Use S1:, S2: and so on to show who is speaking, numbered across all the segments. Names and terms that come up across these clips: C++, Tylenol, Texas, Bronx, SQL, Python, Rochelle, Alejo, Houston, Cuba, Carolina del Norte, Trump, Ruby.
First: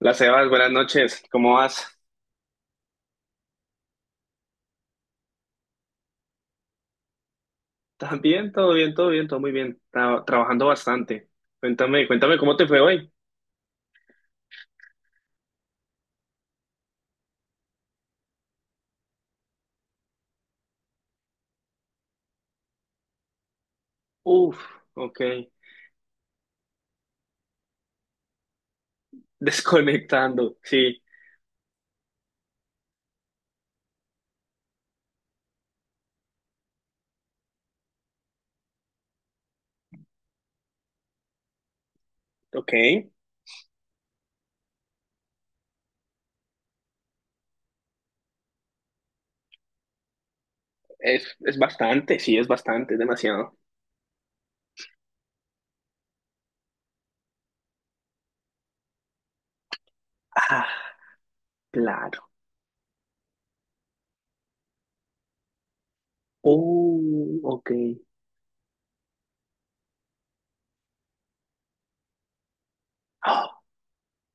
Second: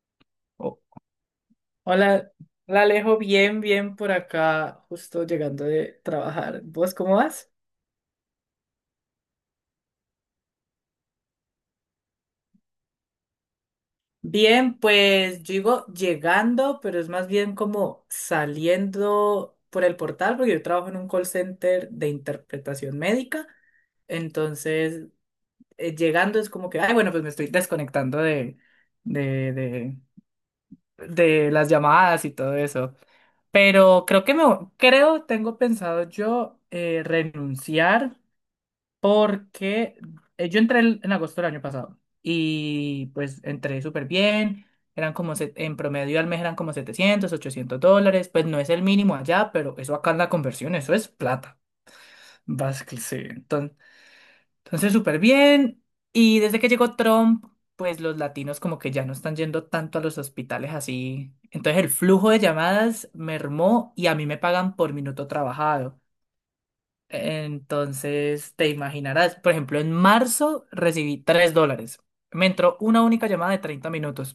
S1: Hola Sebas, buenas
S2: Oh,
S1: noches. ¿Cómo vas?
S2: hola, hola Alejo, bien, bien por acá, justo llegando de trabajar. ¿Vos cómo vas?
S1: ¿Estás bien? Todo bien, todo bien, todo muy bien. Trabajando bastante. Cuéntame, cuéntame cómo te fue hoy.
S2: Bien, pues yo digo llegando, pero es más bien como saliendo por el portal, porque yo trabajo en un call center de interpretación médica,
S1: Uf,
S2: entonces
S1: ok.
S2: llegando es como que, ay, bueno, pues me estoy desconectando de, de,
S1: Desconectando, sí.
S2: de las llamadas y todo eso. Pero creo que tengo pensado yo renunciar porque yo entré en agosto del año pasado
S1: Ok.
S2: y pues entré súper bien, eran como en promedio al mes eran como $700, $800, pues no es el mínimo allá, pero eso acá en la conversión, eso es
S1: Es
S2: plata,
S1: bastante, sí, es bastante, es
S2: básicamente. Sí.
S1: demasiado.
S2: Entonces súper bien y desde que llegó Trump, pues los latinos como que ya no están yendo tanto a los hospitales
S1: Ah,
S2: así. Entonces el
S1: claro.
S2: flujo de llamadas mermó y a mí me pagan por minuto trabajado.
S1: Oh, ok.
S2: Entonces, te imaginarás, por ejemplo, en marzo recibí $3. Me entró una única llamada de 30 minutos.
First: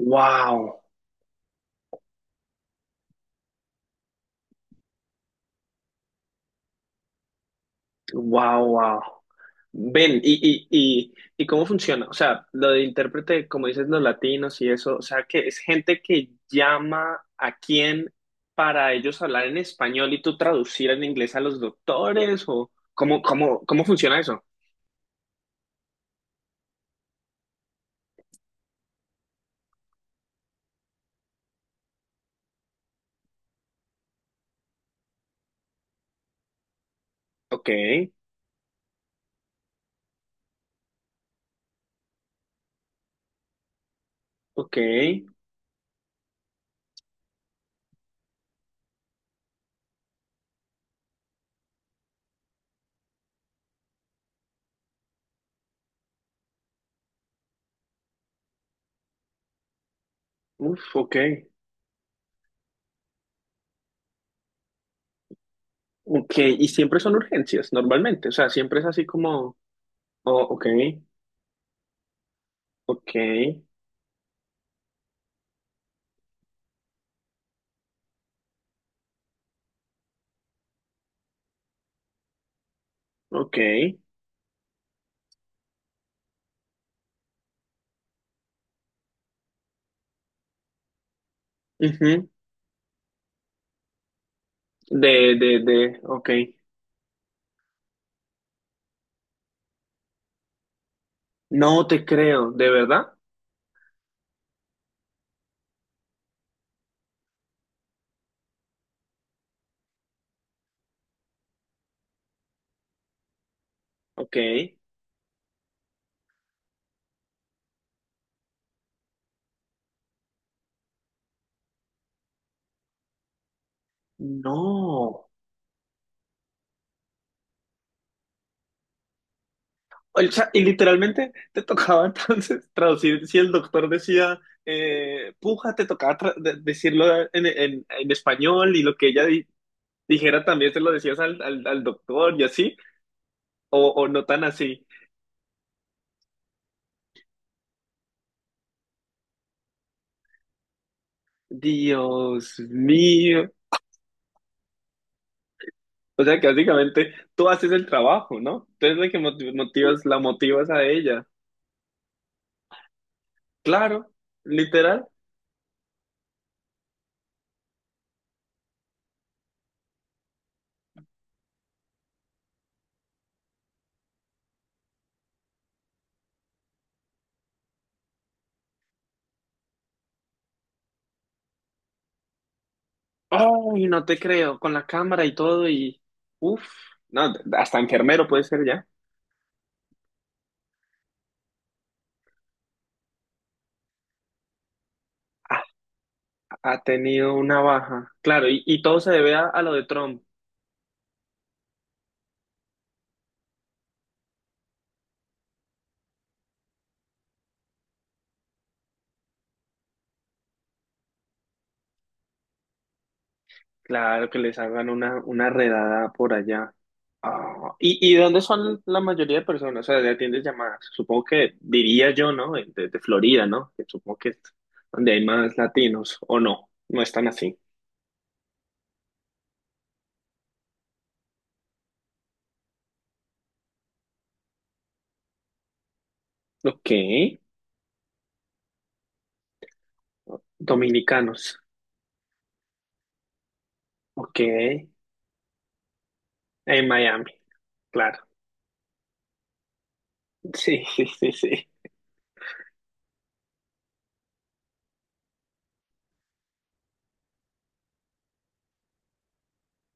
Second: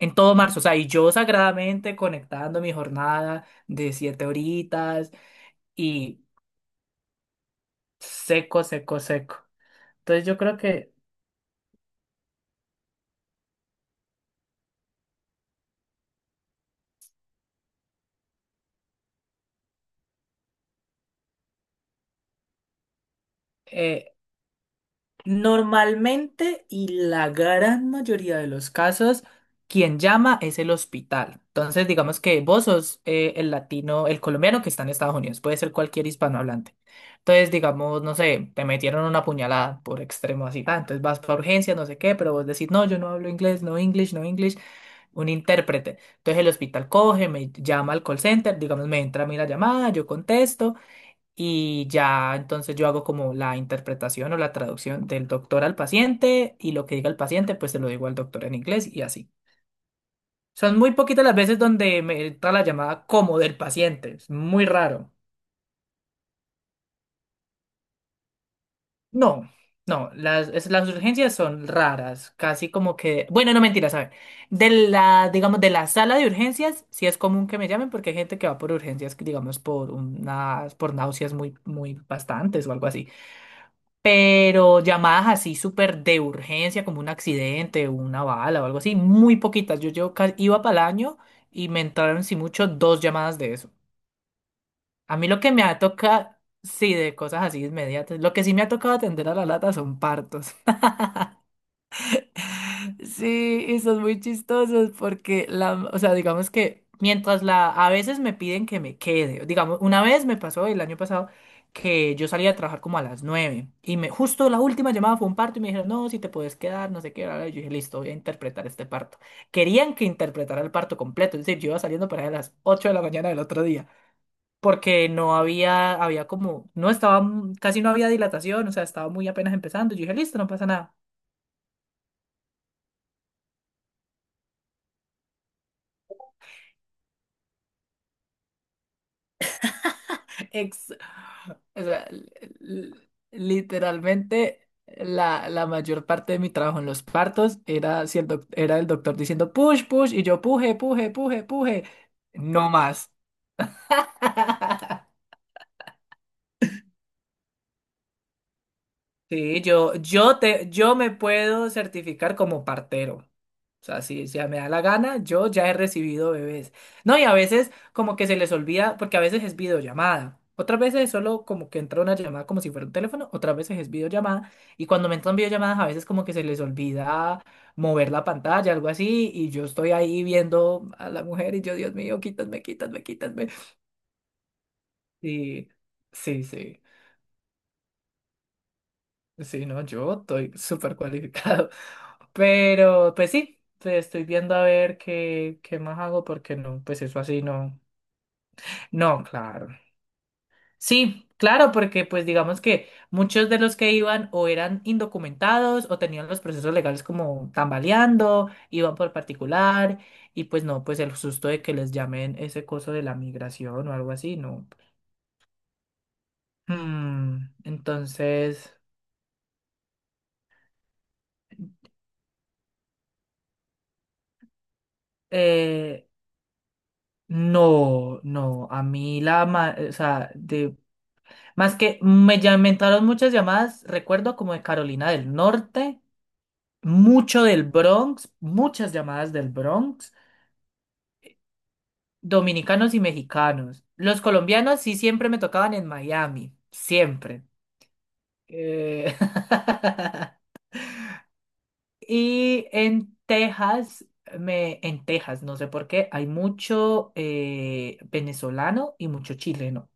S2: En todo
S1: Ah,
S2: marzo, o sea,
S1: wow.
S2: y yo sagradamente conectando mi jornada de 7 horitas y seco,
S1: Wow, wow.
S2: seco, seco.
S1: Ven,
S2: Entonces yo creo
S1: y, y,
S2: que
S1: y, ¿y cómo funciona? O sea, lo de intérprete, como dices, los latinos y eso, o sea, que es gente que llama a quién para ellos hablar en español y tú traducir en inglés a los doctores, o cómo
S2: eh,
S1: funciona eso?
S2: Normalmente y la gran mayoría de los casos, quien llama es el hospital. Entonces, digamos que vos sos el latino, el colombiano que está en Estados Unidos, puede ser cualquier hispanohablante. Entonces,
S1: Ok,
S2: digamos, no sé, te metieron una puñalada por extremo así, extremosidad, entonces vas para urgencias, no sé qué, pero vos decís, no, yo no hablo inglés, no English, no English,
S1: ok,
S2: un intérprete. Entonces el hospital coge, me llama al call center, digamos, me entra a mí la llamada, yo contesto. Y ya entonces yo hago como la interpretación o la traducción del doctor al paciente y lo que diga el paciente pues se lo digo al doctor en inglés y así. Son muy
S1: uf, ok,
S2: poquitas las veces donde me entra la llamada como del paciente, es muy raro.
S1: ok, y siempre son urgencias, normalmente, o sea, siempre es así
S2: No,
S1: como,
S2: no,
S1: oh, ok,
S2: las urgencias son raras, casi como
S1: ok,
S2: que, bueno, no mentira, ¿saben? De la, digamos, de la sala de urgencias sí es común que me llamen porque hay gente que va por urgencias, digamos, por náuseas muy, muy bastantes o algo así.
S1: ok,
S2: Pero llamadas así súper de urgencia, como un accidente, una bala o algo así, muy poquitas. Yo iba para el año y me entraron,
S1: ujú,
S2: si mucho, dos llamadas de eso.
S1: De,
S2: A mí lo
S1: de,
S2: que me
S1: de,
S2: ha
S1: ok.
S2: tocado, sí, de cosas así inmediatas, lo que sí me ha tocado atender a la lata son partos.
S1: No te creo, ¿de verdad?
S2: Sí, y son muy chistosos porque la, o sea, digamos que mientras la, a veces me piden que me quede, digamos, una vez me pasó el año pasado que yo salía a trabajar como a las 9 y
S1: Ok.
S2: justo la última llamada fue un parto y me dijeron, no, si te puedes quedar, no sé qué, bla, bla, y yo dije, listo, voy a interpretar este parto. Querían que interpretara el parto completo, es decir, yo iba saliendo para allá a las 8 de la mañana del otro día, porque
S1: No.
S2: no había, había como, no estaba, casi no había dilatación, o sea, estaba muy apenas empezando, yo dije,
S1: O
S2: listo, no
S1: sea, y
S2: pasa nada.
S1: literalmente te tocaba entonces traducir, si el doctor decía puja, te tocaba decirlo en español y lo que ella dijera también se lo decías
S2: O
S1: al
S2: sea,
S1: doctor y así, o no tan
S2: literalmente
S1: así.
S2: la mayor parte de mi trabajo en los partos era, si el doc- era el doctor diciendo push, push, y yo puje, puje, puje, puje.
S1: Dios
S2: No más.
S1: mío. O sea que básicamente tú haces el trabajo, ¿no? Tú eres la que
S2: Sí, yo,
S1: motivas, la
S2: yo
S1: motivas
S2: te,
S1: a
S2: yo me
S1: ella.
S2: puedo certificar como partero. O sea,
S1: Claro,
S2: si ya me da la
S1: literal.
S2: gana, yo ya he recibido bebés. No, y a veces como que se les olvida, porque a veces es videollamada. Otras veces es solo como que entra una llamada como si fuera un teléfono, otras veces es videollamada. Y cuando me entran videollamadas, a veces como que se les olvida mover la pantalla, algo así. Y yo estoy ahí viendo a la mujer y yo, Dios mío, quítame, quítame, quítame.
S1: Ay, no te creo, con la cámara y todo
S2: Y
S1: y...
S2: sí,
S1: Uf,
S2: sí.
S1: no, hasta enfermero puede ser ya.
S2: Sí, no, yo estoy súper cualificado. Pero, pues sí, te estoy viendo a ver qué,
S1: Ah,
S2: qué más hago, porque
S1: ha
S2: no, pues eso
S1: tenido
S2: así
S1: una
S2: no.
S1: baja. Claro, y todo se
S2: No,
S1: debe a lo
S2: claro.
S1: de Trump.
S2: Sí, claro, porque pues digamos que muchos de los que iban o eran indocumentados o tenían los procesos legales como tambaleando, iban por particular, y pues no, pues el susto de que les llamen ese coso de la migración o algo
S1: Claro,
S2: así,
S1: que les
S2: no.
S1: hagan una redada por allá.
S2: Hmm,
S1: Ah, ¿y de dónde
S2: entonces.
S1: son la mayoría de personas? O sea, de atiendes llamadas. Supongo que diría yo, ¿no? De Florida, ¿no? Que supongo que es donde hay más
S2: eh,
S1: latinos, o no, no están así.
S2: No, no, a mí o sea, más que me, ya- me entraron muchas llamadas, recuerdo como de Carolina del Norte,
S1: Ok.
S2: mucho del Bronx, muchas llamadas del Bronx,
S1: Dominicanos.
S2: dominicanos y mexicanos. Los
S1: Ok.
S2: colombianos
S1: En
S2: sí siempre me tocaban en Miami,
S1: Miami,
S2: siempre.
S1: claro.
S2: Eh,
S1: Sí, sí, sí, sí.
S2: Y en Texas, en Texas, no sé por qué, hay mucho venezolano y mucho chileno.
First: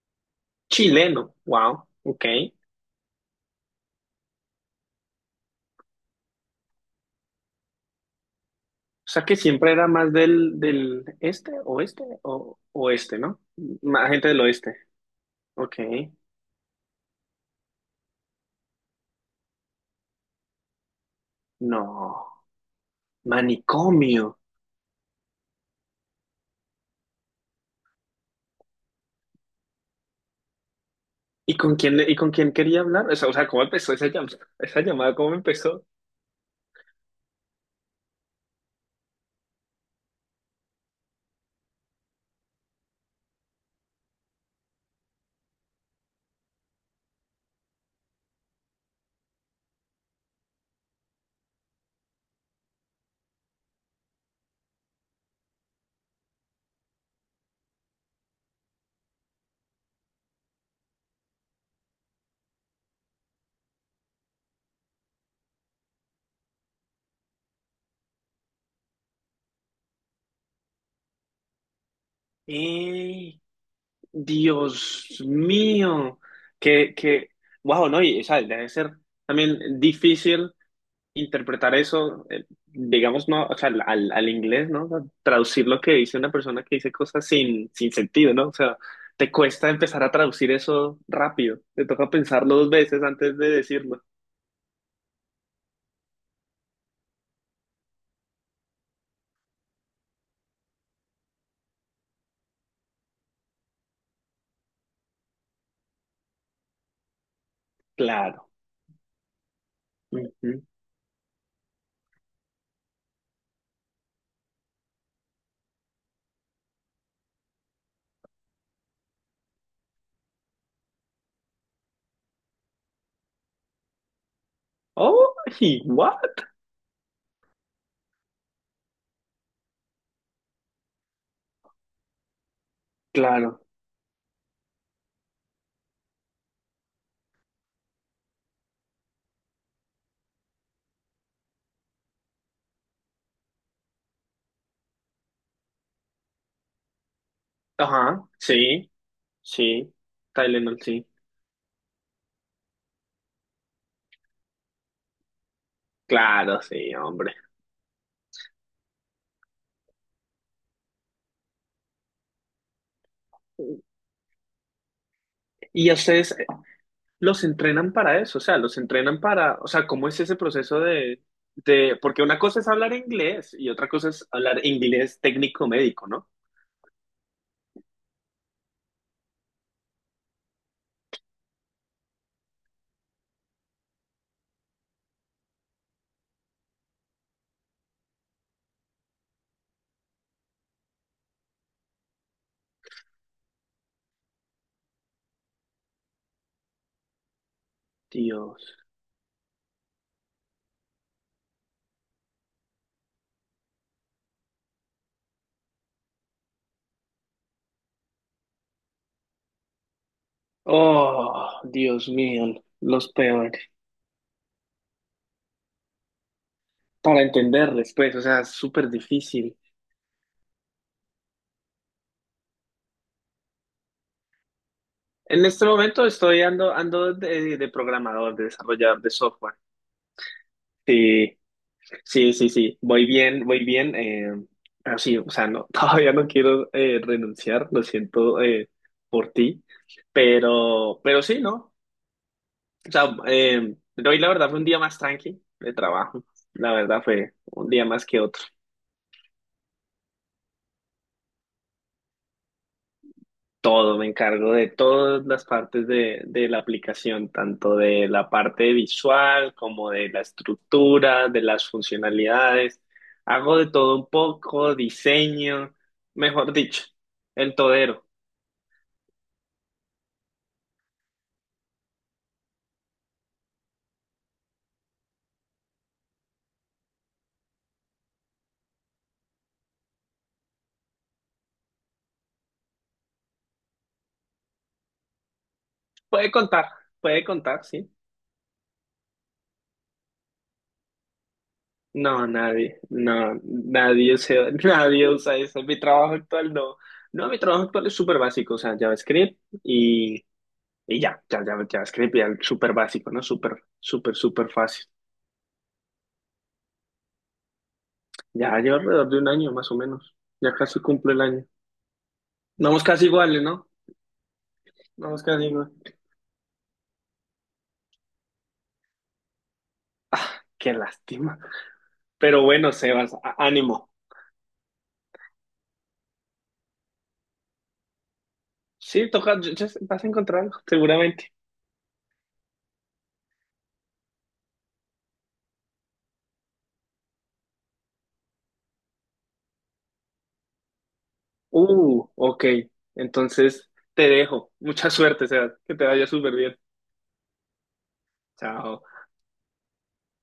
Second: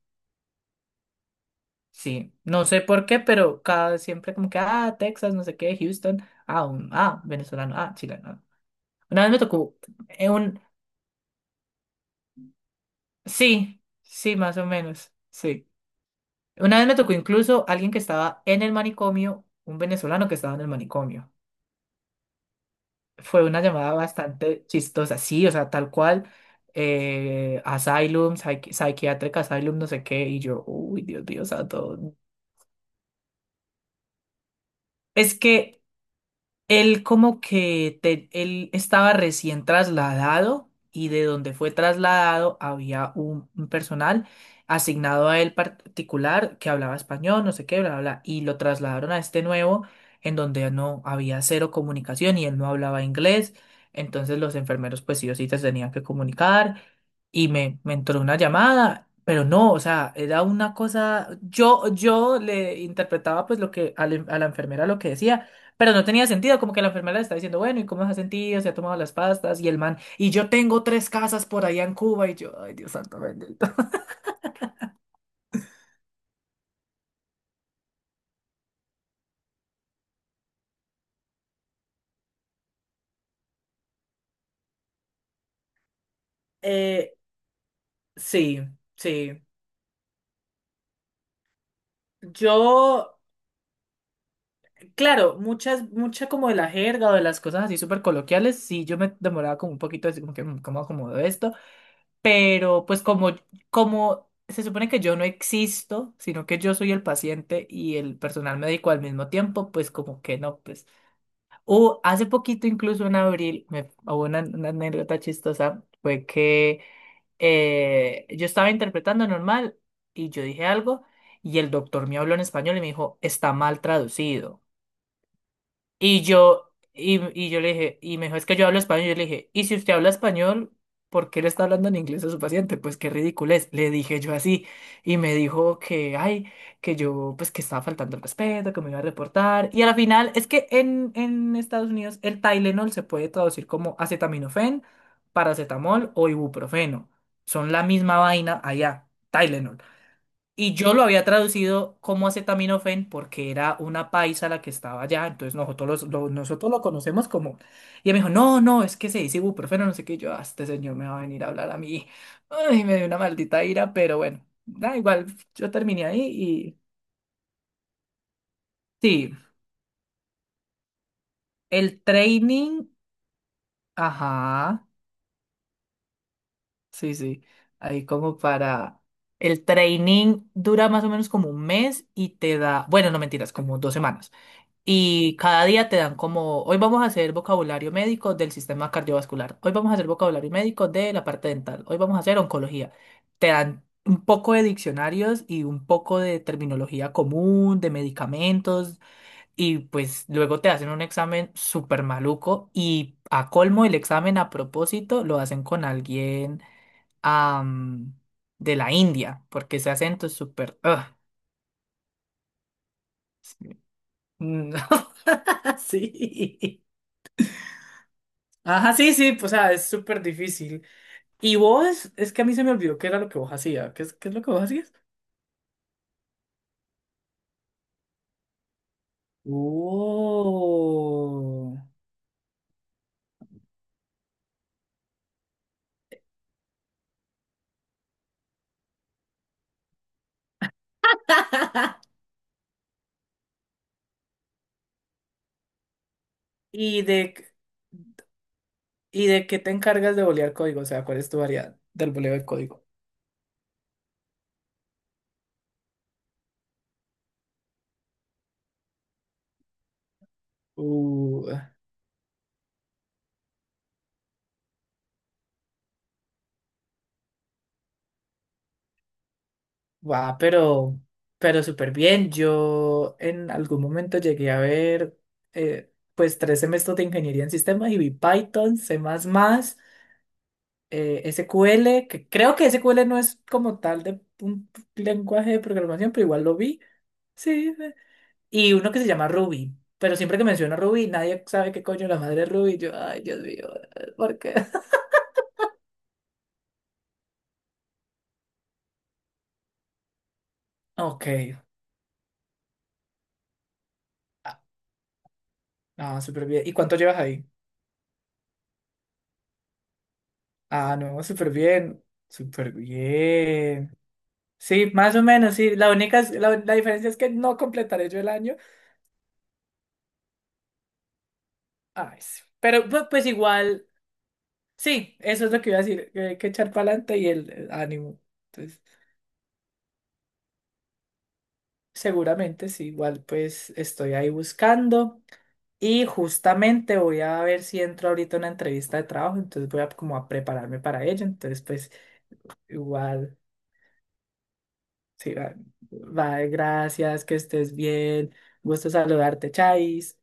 S1: Chileno, wow, ok.
S2: Sí, no sé por qué, pero cada vez siempre como que, ah, Texas, no sé qué, Houston, ah, ah, venezolano, ah, chileno. Ah.
S1: O
S2: Una
S1: sea
S2: vez
S1: que
S2: me
S1: siempre
S2: tocó
S1: era más del,
S2: un,
S1: del este, oeste o oeste, ¿no?
S2: sí,
S1: Más gente
S2: sí,
S1: del
S2: más o
S1: oeste.
S2: menos, sí.
S1: Ok.
S2: Una vez me tocó incluso alguien que estaba en el manicomio, un venezolano que estaba en el manicomio.
S1: No.
S2: Fue una llamada
S1: Manicomio.
S2: bastante chistosa, sí, o sea, tal cual, asylum, psychiatric asylum, no sé qué, y yo, uy, Dios mío,
S1: ¿Y con quién,
S2: santo.
S1: y con quién quería hablar? O sea, ¿cómo empezó esa llamada? Esa llamada, ¿cómo
S2: Es que
S1: empezó?
S2: él como que él estaba recién trasladado y de donde fue trasladado había un personal asignado a él particular que hablaba español, no sé qué, bla, bla, bla, y lo trasladaron a este nuevo en donde no había cero comunicación y él no hablaba inglés, entonces los enfermeros pues sí o sí se tenían que comunicar y me entró una llamada, pero no, o sea, era una cosa, yo le interpretaba pues lo que a la enfermera lo que decía. Pero no tenía sentido, como que la enfermera le está diciendo, bueno, ¿y cómo se ha sentido? ¿Se ha tomado las pastas? Y el man, y yo tengo tres casas por allá en Cuba, y yo, ay, Dios santo
S1: ¡Ey!
S2: bendito.
S1: Dios mío, que, wow, no, y o sea, debe ser también difícil interpretar eso, digamos, no, o sea, al inglés, ¿no? O sea, traducir lo que dice una persona que dice
S2: Eh,
S1: cosas sin, sin sentido, ¿no? O
S2: sí,
S1: sea, te
S2: sí.
S1: cuesta empezar a traducir eso rápido. Te toca pensarlo dos veces
S2: Yo,
S1: antes de decirlo.
S2: claro, mucha como de la jerga o de las cosas así súper coloquiales, sí, yo me demoraba como un poquito, así como que, "Mm, ¿cómo acomodo esto? Pero pues como se supone que yo no existo, sino que yo soy el paciente y el
S1: Claro.
S2: personal médico al mismo tiempo, pues como que no,
S1: Ujú.
S2: pues. Hace poquito, incluso en abril, hubo una anécdota chistosa, fue que yo estaba interpretando normal y yo dije algo y el doctor me habló en español y me dijo, está mal traducido.
S1: Oh,
S2: Y
S1: what?
S2: yo, y, y yo le dije, y me dijo, es que yo hablo español. Yo le dije, y si usted habla español, ¿por qué le está hablando en inglés a su paciente? Pues qué ridículo
S1: Claro.
S2: es. Le dije yo así. Y me dijo que, ay, que yo, pues que estaba faltando el respeto, que me iba a reportar. Y a la final, es que en Estados Unidos el Tylenol se puede traducir como acetaminofén, paracetamol o ibuprofeno. Son la misma
S1: Ajá,
S2: vaina
S1: sí,
S2: allá, Tylenol.
S1: sí.
S2: Y
S1: Tylenol,
S2: yo lo
S1: sí.
S2: había traducido como acetaminofén porque era una paisa la que estaba allá, entonces nosotros,
S1: Claro,
S2: nosotros lo
S1: sí,
S2: conocemos
S1: hombre.
S2: como... Y él me dijo, no, no, es que se dice ibuprofeno, no sé qué. Y yo, "Ah, este señor me va a venir a hablar a mí. Ay, me dio una maldita ira, pero bueno, da igual, yo
S1: ¿Y a
S2: terminé ahí
S1: ustedes
S2: y...
S1: los entrenan para eso, o sea, los entrenan
S2: Sí,
S1: para, o sea, ¿cómo es ese proceso de,
S2: el
S1: porque una cosa es
S2: training,
S1: hablar inglés y otra cosa es hablar
S2: ajá,
S1: inglés técnico-médico, ¿no?
S2: sí, sí, ahí como para... El training dura más o menos como un mes y te da, bueno, no mentiras, como 2 semanas. Y cada día te dan como, hoy vamos a hacer vocabulario médico del sistema cardiovascular, hoy vamos a hacer vocabulario médico de la parte dental, hoy vamos a hacer oncología. Te dan un poco de diccionarios y un poco de terminología común, de
S1: Dios.
S2: medicamentos, y pues luego te hacen un examen súper maluco y a colmo el examen a propósito lo hacen con alguien am, de la India, porque ese acento es súper... ugh,
S1: Oh, Dios mío, los peores.
S2: sí. Mm, sí.
S1: Para entenderles, pues, o sea, es súper
S2: Ajá, sí, sí, pues,
S1: difícil.
S2: o sea, es súper difícil. Y vos, es que a mí se me olvidó qué era lo que vos hacías. ¿Qué es lo que vos hacías?
S1: En este momento ando de programador, de desarrollador de software. Sí.
S2: Oh.
S1: Sí, sí, sí, voy bien, pero sí, o sea, no, todavía no quiero renunciar, lo siento por ti, pero sí, ¿no? O sea, hoy la verdad fue un día más tranqui de trabajo, la verdad
S2: ¿Y
S1: fue
S2: de, qué-
S1: un día más que otro.
S2: y de qué te encargas de bolear código? O sea, ¿cuál es tu variedad del boleo de código?
S1: Todo, me encargo de todas las partes de la aplicación, tanto de la parte visual como de la estructura, de
S2: Uh,
S1: las funcionalidades. Hago de todo un poco, diseño, mejor dicho, el todero.
S2: va, pero súper bien. Yo en algún momento llegué a ver, pues, tres semestres de ingeniería en sistemas y vi Python, C++, SQL, que creo que SQL no es como tal de un lenguaje de programación, pero
S1: Puede
S2: igual lo
S1: contar,
S2: vi.
S1: puede contar,
S2: Sí.
S1: sí.
S2: Y uno que se llama Ruby. Pero siempre que menciona Ruby, nadie sabe qué coño es la
S1: No,
S2: madre de Ruby.
S1: nadie,
S2: Yo, ay,
S1: no,
S2: Dios mío,
S1: nadie usa,
S2: ¿por qué?
S1: nadie usa eso. Mi trabajo actual no. No, mi trabajo actual es súper básico, o sea, JavaScript y ya,
S2: Ok.
S1: ya, ya, JavaScript ya es súper básico, ¿no? Súper, súper, súper
S2: Ah,
S1: fácil.
S2: ah, súper bien. ¿Y cuánto llevas ahí?
S1: Ya lleva alrededor de un año más o menos. Ya casi
S2: Ah,
S1: cumple el
S2: no,
S1: año.
S2: súper bien. Súper
S1: Vamos casi iguales, ¿no?
S2: bien. Sí, más
S1: Vamos
S2: o
S1: casi
S2: menos, sí.
S1: iguales.
S2: La diferencia es que no completaré yo el año.
S1: Ah, qué lástima.
S2: Ay, sí.
S1: Pero bueno,
S2: Pero
S1: Sebas,
S2: pues igual.
S1: ánimo.
S2: Sí, eso es lo que iba a decir, que hay que echar para adelante y el ánimo. Entonces,
S1: Sí, toca, ya vas a encontrar algo, seguramente.
S2: seguramente sí, igual pues estoy ahí buscando y justamente voy a ver si entro ahorita a una entrevista de trabajo, entonces voy a como a prepararme para ello, entonces pues
S1: Ok.
S2: igual,
S1: Entonces te dejo. Mucha suerte,
S2: sí,
S1: Sebas.
S2: va,
S1: Que te vaya súper
S2: va,
S1: bien.
S2: gracias, que estés bien,
S1: Chao.
S2: gusto saludarte, Chais.